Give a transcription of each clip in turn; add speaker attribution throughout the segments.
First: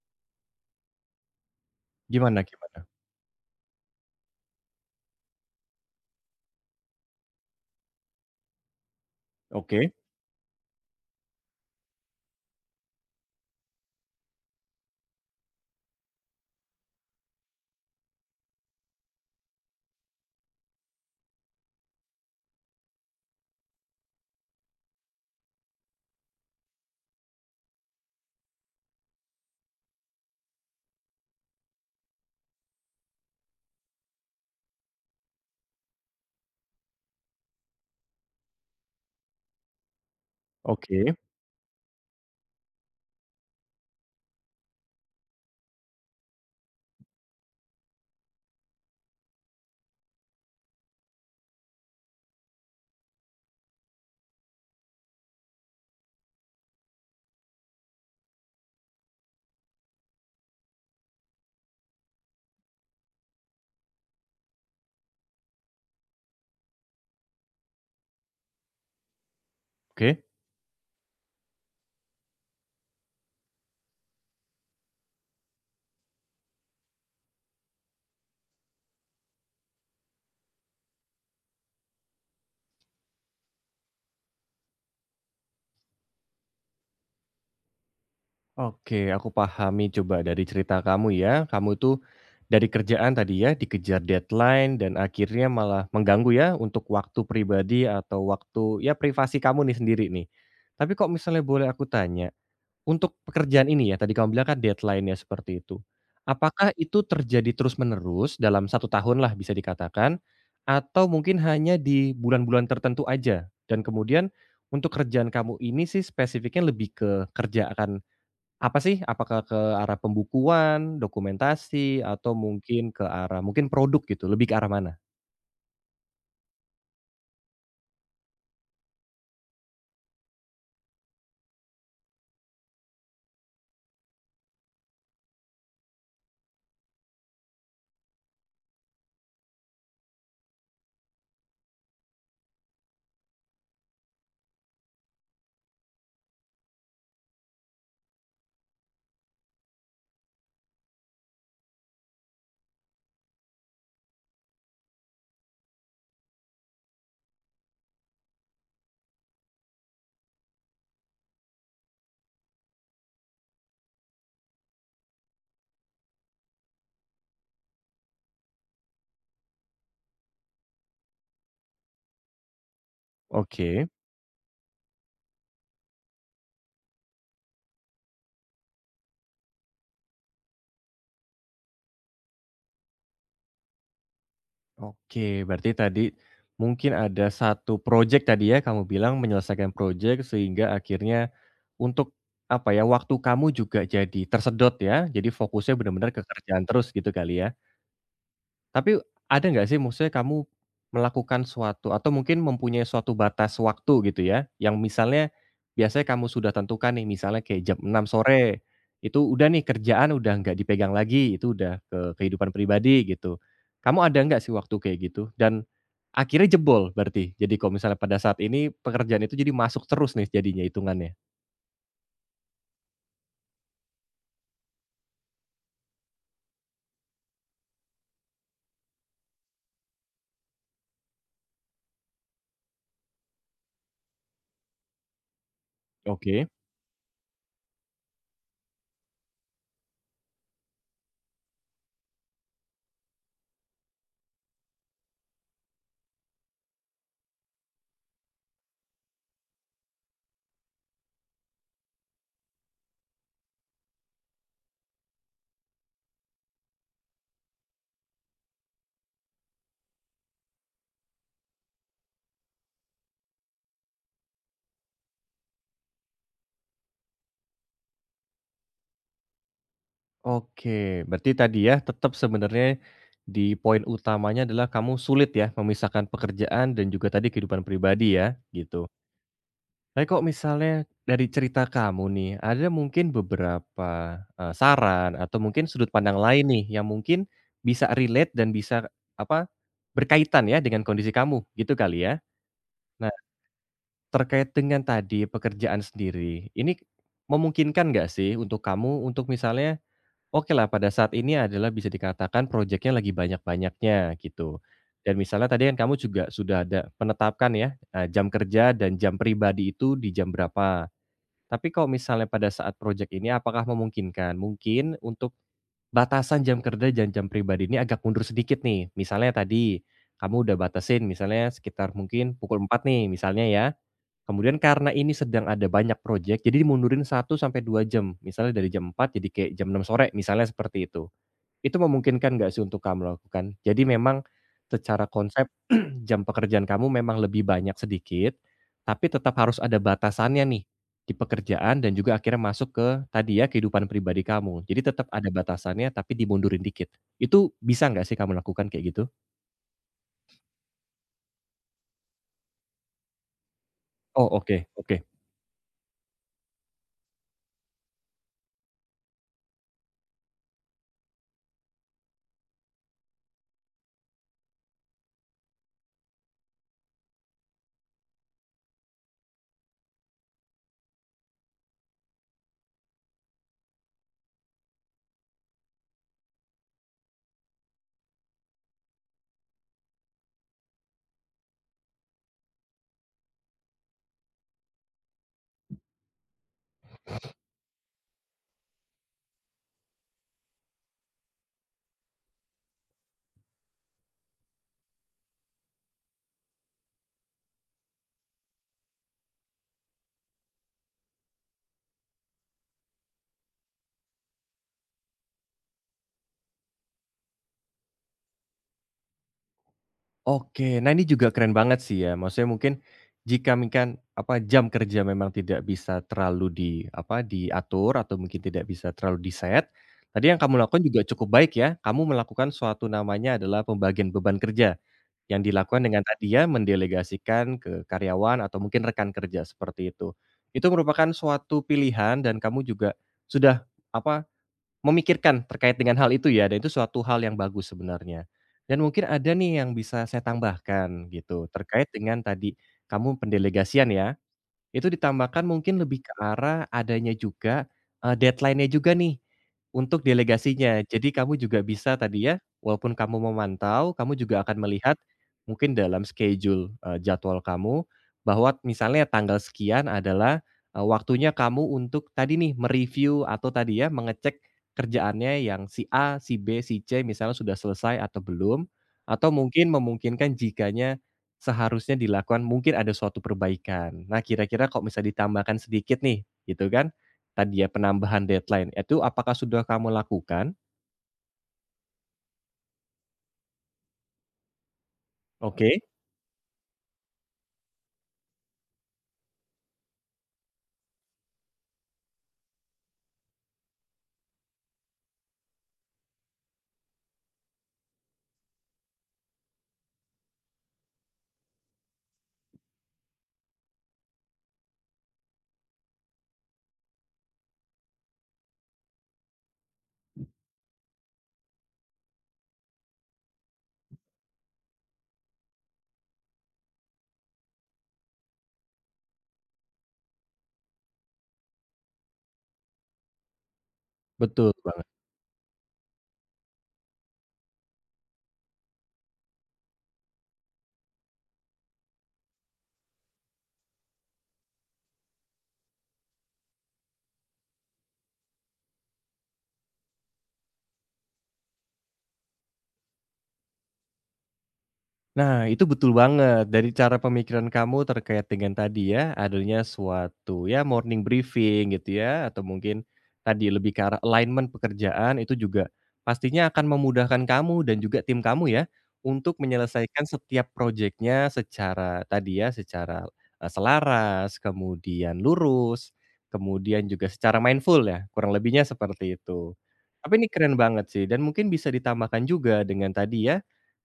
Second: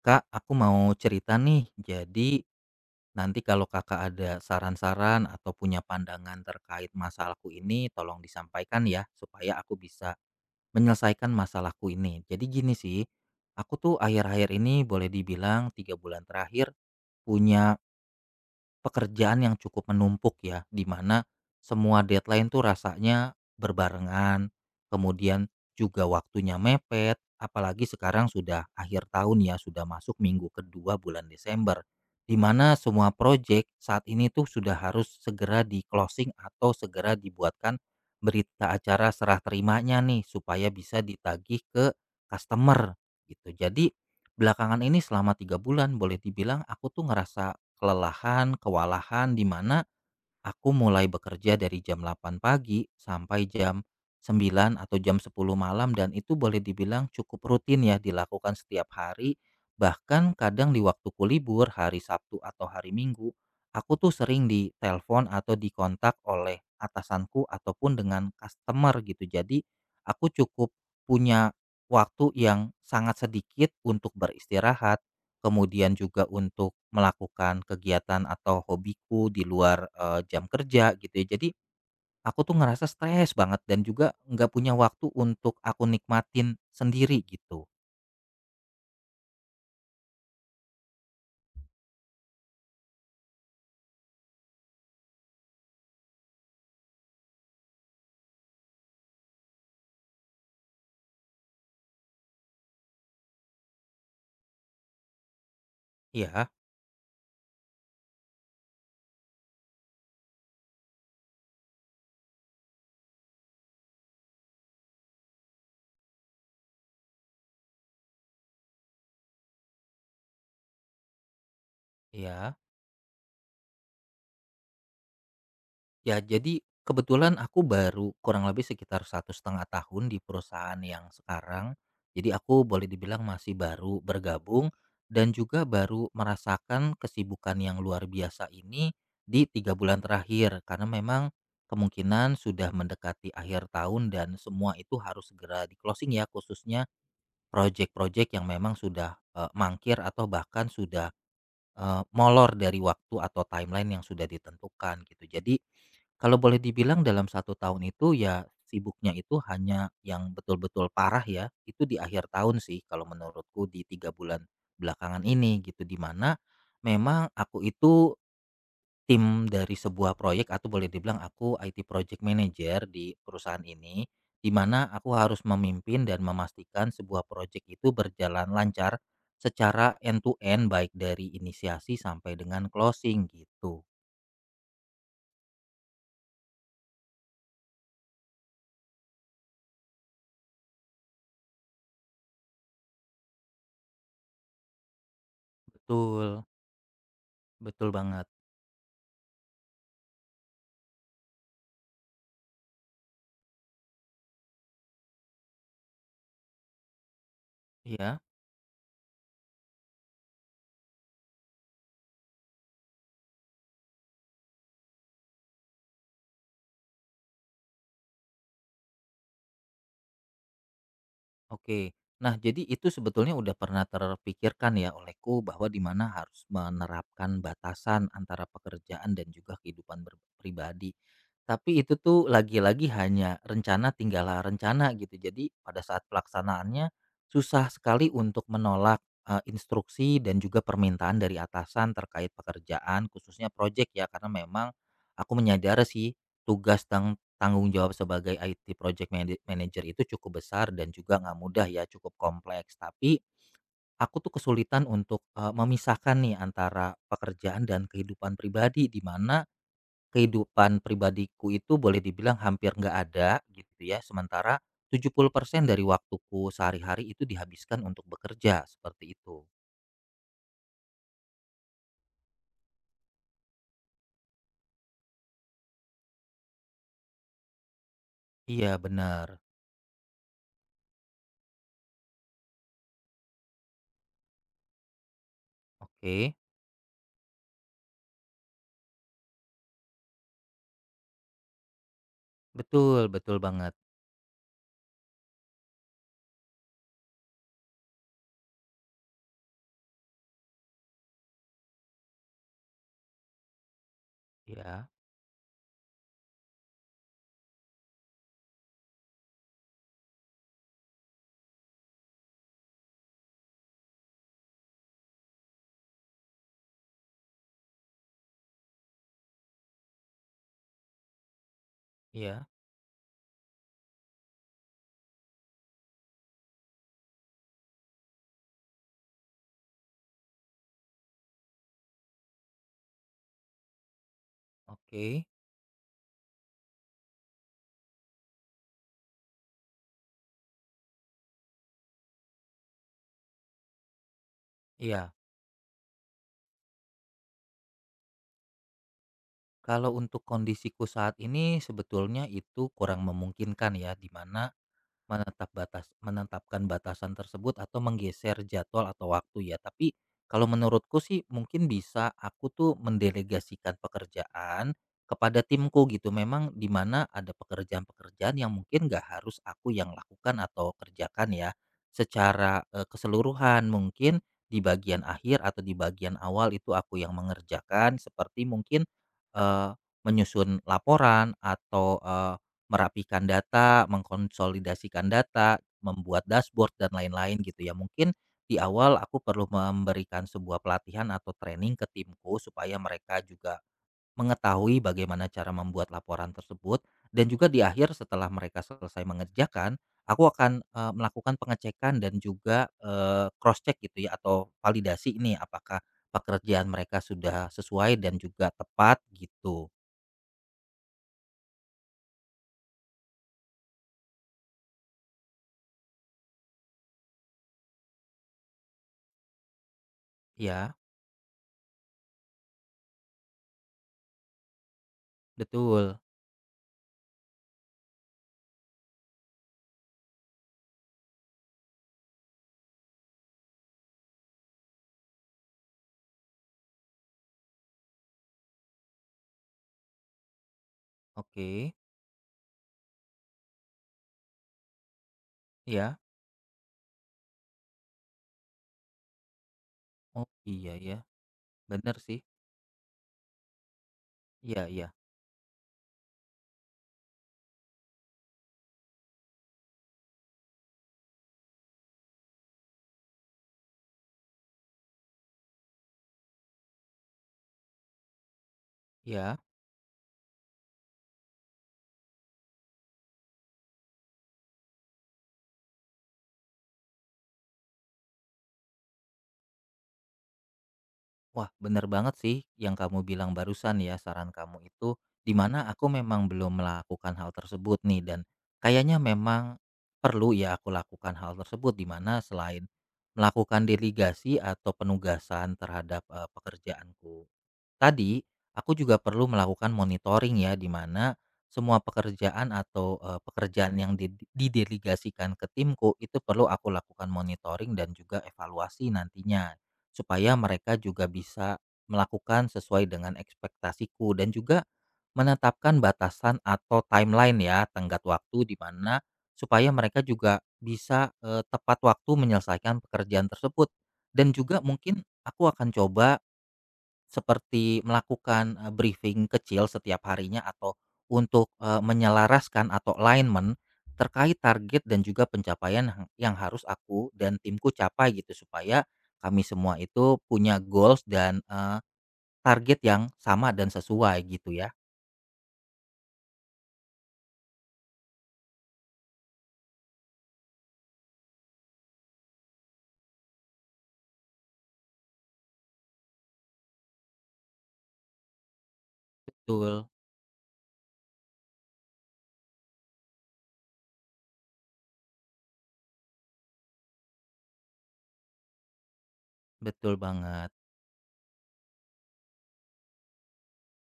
Speaker 1: Kak, aku mau cerita nih. Jadi
Speaker 2: Gimana gimana?
Speaker 1: nanti kalau kakak ada saran-saran atau punya pandangan terkait masalahku ini, tolong disampaikan ya supaya aku
Speaker 2: Oke
Speaker 1: bisa menyelesaikan masalahku ini. Jadi gini sih, aku tuh akhir-akhir ini boleh dibilang 3 bulan terakhir punya pekerjaan yang cukup menumpuk ya, di mana semua deadline tuh rasanya berbarengan, kemudian juga waktunya mepet, apalagi sekarang sudah akhir tahun ya, sudah masuk minggu kedua bulan Desember, di mana semua proyek saat ini tuh sudah harus segera di closing atau segera dibuatkan berita acara serah terimanya nih, supaya bisa
Speaker 2: oke
Speaker 1: ditagih ke customer gitu. Jadi belakangan ini selama 3 bulan boleh dibilang aku tuh ngerasa kelelahan, kewalahan di mana aku mulai bekerja dari jam 8 pagi sampai jam 9 atau jam 10 malam dan itu boleh dibilang cukup rutin ya dilakukan setiap hari bahkan kadang di waktuku libur hari Sabtu atau hari Minggu aku tuh sering ditelepon atau dikontak oleh atasanku ataupun dengan customer gitu jadi
Speaker 2: oke
Speaker 1: aku cukup punya waktu yang sangat sedikit untuk beristirahat kemudian juga untuk melakukan kegiatan atau hobiku di luar, jam kerja gitu ya. Jadi aku tuh ngerasa stres banget dan juga nggak punya waktu untuk aku nikmatin sendiri gitu.
Speaker 2: oke, aku pahami coba dari cerita kamu ya, kamu tuh dari kerjaan tadi ya, dikejar deadline dan akhirnya malah mengganggu ya untuk waktu pribadi atau waktu ya privasi kamu nih sendiri nih. Tapi kok misalnya boleh aku tanya, untuk pekerjaan ini ya, tadi kamu bilang kan deadline-nya seperti itu.
Speaker 1: Iya,
Speaker 2: Apakah itu terjadi terus-menerus dalam satu tahun lah bisa dikatakan, atau mungkin hanya di bulan-bulan tertentu aja? Dan kemudian untuk kerjaan kamu ini sih spesifiknya lebih ke kerjaan apa sih? Apakah ke arah pembukuan, dokumentasi, atau
Speaker 1: iya.
Speaker 2: mungkin ke arah mungkin produk gitu, lebih ke arah mana?
Speaker 1: Ya, jadi kebetulan aku baru kurang lebih sekitar 1,5 tahun di perusahaan yang sekarang. Jadi aku boleh dibilang masih baru bergabung dan juga baru merasakan kesibukan yang luar biasa ini di 3 bulan terakhir karena memang kemungkinan sudah mendekati akhir tahun dan semua itu harus segera di closing ya khususnya proyek-proyek yang memang sudah mangkir atau bahkan sudah molor dari waktu atau timeline yang sudah ditentukan gitu. Jadi, kalau boleh dibilang dalam satu tahun itu ya sibuknya itu hanya yang betul-betul parah ya, itu di akhir tahun sih kalau menurutku di 3 bulan belakangan ini gitu, di mana memang aku itu tim dari sebuah proyek atau boleh dibilang aku IT project manager di perusahaan
Speaker 2: Oke,
Speaker 1: ini, di mana aku harus memimpin dan memastikan sebuah proyek itu berjalan lancar secara end to end baik dari inisiasi sampai dengan closing gitu.
Speaker 2: oke. Berarti tadi mungkin ada satu project tadi ya, kamu bilang menyelesaikan project sehingga akhirnya untuk, apa ya, waktu kamu juga jadi tersedot ya, jadi fokusnya benar-benar ke
Speaker 1: Betul,
Speaker 2: kerjaan terus gitu kali ya.
Speaker 1: betul banget.
Speaker 2: Tapi ada nggak sih maksudnya kamu melakukan suatu atau mungkin mempunyai suatu batas waktu gitu ya, yang misalnya biasanya kamu sudah tentukan nih misalnya kayak jam enam
Speaker 1: Iya.
Speaker 2: sore, itu udah nih kerjaan udah nggak dipegang lagi, itu udah ke kehidupan pribadi gitu. Kamu ada nggak sih waktu kayak gitu? Dan akhirnya jebol berarti? Jadi kalau misalnya pada saat ini pekerjaan itu jadi masuk terus nih jadinya hitungannya?
Speaker 1: Oke. Nah, jadi itu sebetulnya udah pernah terpikirkan ya olehku bahwa di mana harus menerapkan batasan antara pekerjaan dan juga kehidupan pribadi. Tapi itu tuh lagi-lagi hanya rencana tinggallah rencana gitu. Jadi pada saat
Speaker 2: Oke.
Speaker 1: pelaksanaannya susah sekali untuk menolak instruksi dan juga permintaan dari atasan terkait pekerjaan khususnya proyek ya karena memang aku menyadari sih tugas dan tanggung jawab sebagai IT project manager itu cukup besar dan juga nggak mudah ya, cukup kompleks. Tapi aku tuh kesulitan untuk, memisahkan nih antara pekerjaan dan kehidupan pribadi, di mana kehidupan pribadiku itu boleh dibilang hampir nggak ada gitu ya, sementara 70% dari waktuku sehari-hari itu dihabiskan untuk bekerja, seperti itu.
Speaker 2: Oke, berarti tadi ya tetap sebenarnya di poin utamanya adalah kamu sulit ya memisahkan pekerjaan dan juga tadi kehidupan pribadi ya,
Speaker 1: Iya,
Speaker 2: gitu.
Speaker 1: benar.
Speaker 2: Tapi kok misalnya dari cerita kamu nih, ada mungkin beberapa, saran atau mungkin sudut pandang
Speaker 1: Oke.
Speaker 2: lain nih yang mungkin bisa relate dan bisa apa, berkaitan ya dengan kondisi kamu, gitu kali ya?
Speaker 1: Betul,
Speaker 2: Nah,
Speaker 1: betul banget.
Speaker 2: terkait dengan tadi pekerjaan sendiri, ini memungkinkan nggak sih untuk kamu untuk misalnya oke lah pada saat ini adalah bisa dikatakan proyeknya lagi banyak-banyaknya gitu.
Speaker 1: Iya,
Speaker 2: Dan misalnya tadi kan kamu juga sudah ada penetapkan ya, jam kerja dan jam pribadi itu di jam berapa. Tapi kalau misalnya pada saat proyek ini apakah memungkinkan? Mungkin untuk batasan jam kerja dan jam pribadi ini agak mundur sedikit nih. Misalnya tadi kamu udah batasin misalnya sekitar mungkin
Speaker 1: iya.
Speaker 2: pukul empat nih misalnya ya. Kemudian karena ini sedang ada banyak proyek jadi dimundurin satu sampai 2 jam. Misalnya dari jam empat jadi kayak jam enam sore misalnya seperti itu. Itu memungkinkan nggak sih untuk kamu lakukan? Jadi memang secara
Speaker 1: Oke.
Speaker 2: konsep jam pekerjaan kamu memang lebih banyak sedikit, tapi tetap harus ada batasannya nih, di pekerjaan dan juga akhirnya masuk ke tadi ya kehidupan pribadi kamu. Jadi tetap
Speaker 1: Iya.
Speaker 2: ada batasannya tapi dimundurin dikit. Itu bisa nggak sih kamu lakukan kayak gitu?
Speaker 1: Kalau untuk kondisiku saat ini sebetulnya itu kurang memungkinkan ya, di
Speaker 2: Oh,
Speaker 1: mana,
Speaker 2: oke oke.
Speaker 1: Menetapkan batasan tersebut atau menggeser jadwal atau waktu ya, tapi kalau menurutku sih mungkin bisa aku tuh mendelegasikan pekerjaan kepada timku gitu. Memang di mana ada pekerjaan-pekerjaan yang mungkin nggak harus aku yang lakukan atau kerjakan ya. Secara keseluruhan mungkin di bagian akhir atau di bagian awal itu aku yang mengerjakan seperti mungkin eh, menyusun laporan atau merapikan data, mengkonsolidasikan data, membuat dashboard dan lain-lain gitu ya. Mungkin di awal aku perlu memberikan sebuah pelatihan atau training ke timku supaya mereka juga mengetahui bagaimana cara membuat laporan tersebut dan juga di akhir setelah mereka selesai mengerjakan, aku akan melakukan pengecekan dan juga cross check gitu ya atau validasi ini apakah pekerjaan mereka sudah sesuai dan juga tepat gitu.
Speaker 2: Oke, nah ini juga keren banget sih ya. Maksudnya mungkin jika mungkin apa, jam kerja memang tidak bisa terlalu di apa, diatur atau mungkin tidak bisa terlalu di-set, tadi yang kamu
Speaker 1: Ya,
Speaker 2: lakukan juga cukup baik ya. Kamu melakukan suatu namanya adalah pembagian beban kerja, yang dilakukan
Speaker 1: betul.
Speaker 2: dengan tadi ya mendelegasikan ke karyawan atau mungkin rekan kerja seperti itu. Itu merupakan suatu pilihan dan kamu juga sudah apa, memikirkan terkait dengan hal itu ya, dan itu suatu hal yang bagus sebenarnya. Dan mungkin ada nih yang bisa saya tambahkan gitu,
Speaker 1: Oke.
Speaker 2: terkait dengan tadi kamu pendelegasian ya, itu ditambahkan mungkin
Speaker 1: Ya.
Speaker 2: lebih ke arah adanya juga, deadline-nya juga nih, untuk
Speaker 1: Oh, iya
Speaker 2: delegasinya.
Speaker 1: ya,
Speaker 2: Jadi kamu juga
Speaker 1: bener
Speaker 2: bisa
Speaker 1: sih.
Speaker 2: tadi ya, walaupun kamu memantau, kamu juga akan
Speaker 1: Iya, iya.
Speaker 2: melihat mungkin dalam schedule, jadwal kamu, bahwa misalnya tanggal sekian adalah, waktunya kamu untuk tadi nih, mereview atau tadi ya, mengecek kerjaannya yang si A, si B, si C misalnya sudah selesai atau belum, atau
Speaker 1: Iya.
Speaker 2: mungkin memungkinkan jikanya seharusnya dilakukan mungkin ada suatu perbaikan. Nah, kira-kira kalau misalnya ditambahkan sedikit nih, gitu kan, tadi ya penambahan deadline, itu apakah sudah kamu lakukan?
Speaker 1: Wah, bener banget sih yang kamu bilang barusan ya, saran kamu itu, dimana
Speaker 2: Oke,
Speaker 1: aku memang belum melakukan hal tersebut nih dan kayaknya memang perlu ya aku lakukan hal tersebut, dimana selain melakukan delegasi atau penugasan terhadap, pekerjaanku tadi, aku juga perlu melakukan monitoring ya, di mana semua pekerjaan atau pekerjaan yang didelegasikan ke timku itu perlu aku lakukan monitoring dan juga evaluasi nantinya supaya mereka juga bisa melakukan sesuai dengan ekspektasiku dan juga menetapkan batasan atau timeline ya, tenggat waktu di mana supaya mereka juga bisa tepat waktu menyelesaikan pekerjaan tersebut dan
Speaker 2: betul
Speaker 1: juga
Speaker 2: banget.
Speaker 1: mungkin aku akan coba seperti melakukan, briefing kecil setiap harinya atau untuk, menyelaraskan atau alignment terkait target dan juga pencapaian yang harus aku dan timku capai gitu supaya kami semua itu punya goals dan, target yang sama dan sesuai gitu ya.
Speaker 2: Nah, itu betul banget. Dari cara pemikiran kamu terkait dengan tadi ya, adanya suatu ya morning briefing gitu ya, atau mungkin tadi lebih ke arah alignment pekerjaan itu juga pastinya akan memudahkan kamu dan juga tim kamu ya untuk
Speaker 1: Betul,
Speaker 2: menyelesaikan setiap proyeknya secara tadi ya, secara eh, selaras, kemudian lurus, kemudian juga secara mindful ya, kurang lebihnya seperti itu.
Speaker 1: betul
Speaker 2: Tapi ini
Speaker 1: banget.
Speaker 2: keren banget sih dan mungkin bisa ditambahkan juga dengan tadi ya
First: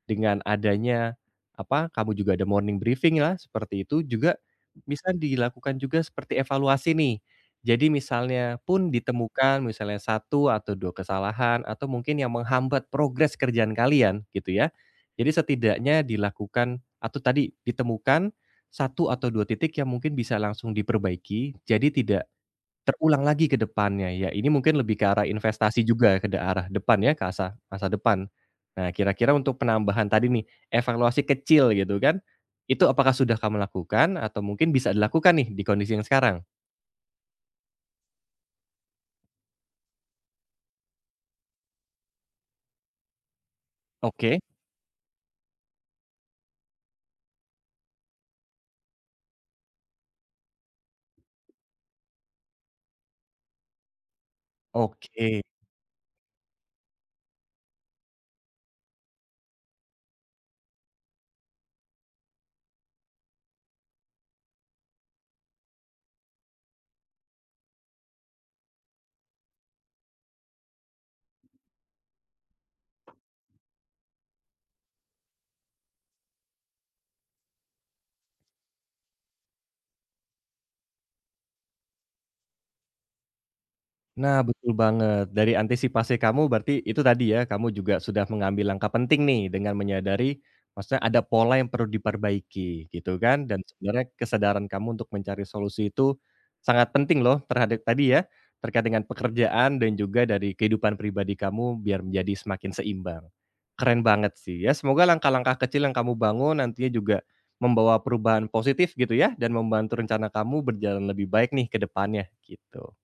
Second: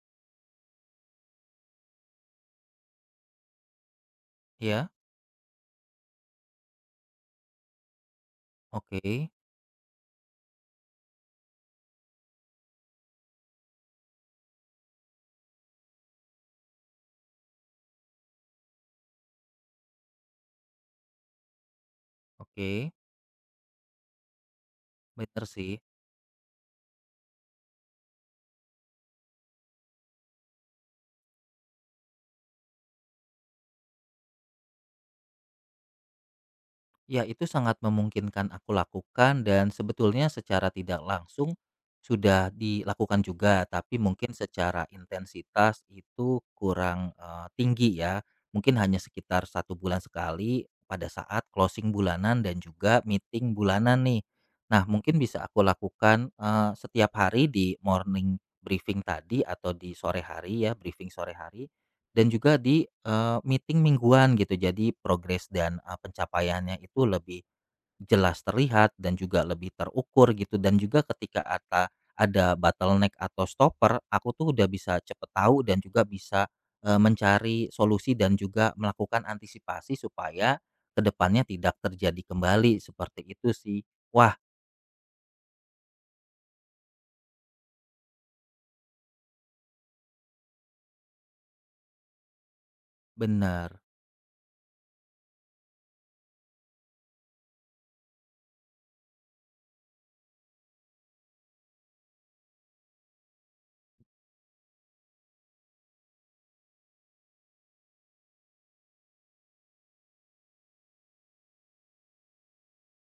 Speaker 2: dengan adanya, apa, kamu juga ada morning briefing-lah seperti itu juga
Speaker 1: Ya,
Speaker 2: bisa dilakukan juga seperti evaluasi nih. Jadi misalnya pun
Speaker 1: oke,
Speaker 2: ditemukan misalnya satu atau 2 kesalahan atau mungkin yang menghambat progres kerjaan kalian gitu ya. Jadi setidaknya dilakukan atau tadi ditemukan satu atau 2 titik yang mungkin bisa langsung diperbaiki, jadi tidak
Speaker 1: oke,
Speaker 2: terulang lagi ke depannya, ya ini mungkin lebih ke arah
Speaker 1: bener sih.
Speaker 2: investasi juga ke de arah depan ya, ke asa masa depan. Nah, kira-kira untuk penambahan tadi nih, evaluasi kecil gitu kan, itu apakah sudah kamu lakukan atau mungkin bisa dilakukan nih di kondisi yang sekarang?
Speaker 1: Ya, itu sangat memungkinkan aku lakukan dan sebetulnya secara tidak langsung sudah dilakukan juga, tapi mungkin
Speaker 2: Oke,
Speaker 1: secara intensitas itu kurang tinggi ya. Mungkin hanya sekitar satu bulan sekali pada saat closing bulanan dan juga meeting bulanan nih. Nah, mungkin
Speaker 2: oke.
Speaker 1: bisa aku lakukan setiap hari di morning briefing tadi atau di sore hari ya, briefing sore hari dan juga di, meeting mingguan gitu. Jadi progres dan, pencapaiannya itu lebih jelas terlihat dan juga lebih terukur gitu dan juga ketika ada bottleneck atau stopper, aku tuh udah bisa cepet tahu dan juga bisa, mencari solusi dan juga melakukan antisipasi supaya kedepannya tidak terjadi kembali, seperti itu sih. Wah,
Speaker 2: Nah, betul banget. Dari antisipasi kamu berarti itu tadi ya, kamu juga sudah mengambil langkah penting nih dengan menyadari maksudnya ada pola yang perlu diperbaiki gitu kan dan
Speaker 1: bener.
Speaker 2: sebenarnya kesadaran kamu untuk mencari solusi itu sangat penting loh terhadap tadi ya, terkait dengan pekerjaan dan juga dari kehidupan pribadi kamu biar menjadi semakin seimbang. Keren banget sih ya. Semoga langkah-langkah kecil yang kamu bangun nantinya juga membawa perubahan positif gitu ya dan membantu rencana kamu berjalan lebih baik nih ke depannya gitu.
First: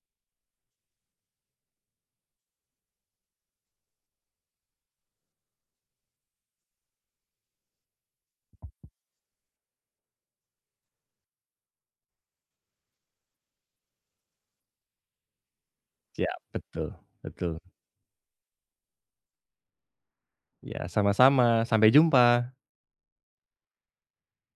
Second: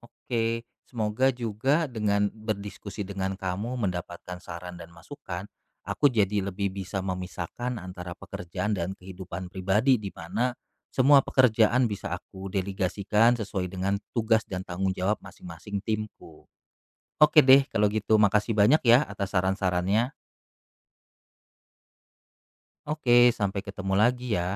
Speaker 1: Oke, semoga juga dengan berdiskusi dengan kamu mendapatkan saran dan masukan, aku jadi lebih bisa memisahkan antara pekerjaan dan kehidupan pribadi di mana semua pekerjaan bisa aku delegasikan sesuai dengan tugas dan tanggung jawab masing-masing
Speaker 2: Ya
Speaker 1: timku.
Speaker 2: betul
Speaker 1: Oke
Speaker 2: betul.
Speaker 1: deh, kalau gitu makasih banyak ya atas saran-sarannya.
Speaker 2: Ya sama-sama, sampai jumpa.
Speaker 1: Oke, sampai ketemu lagi ya.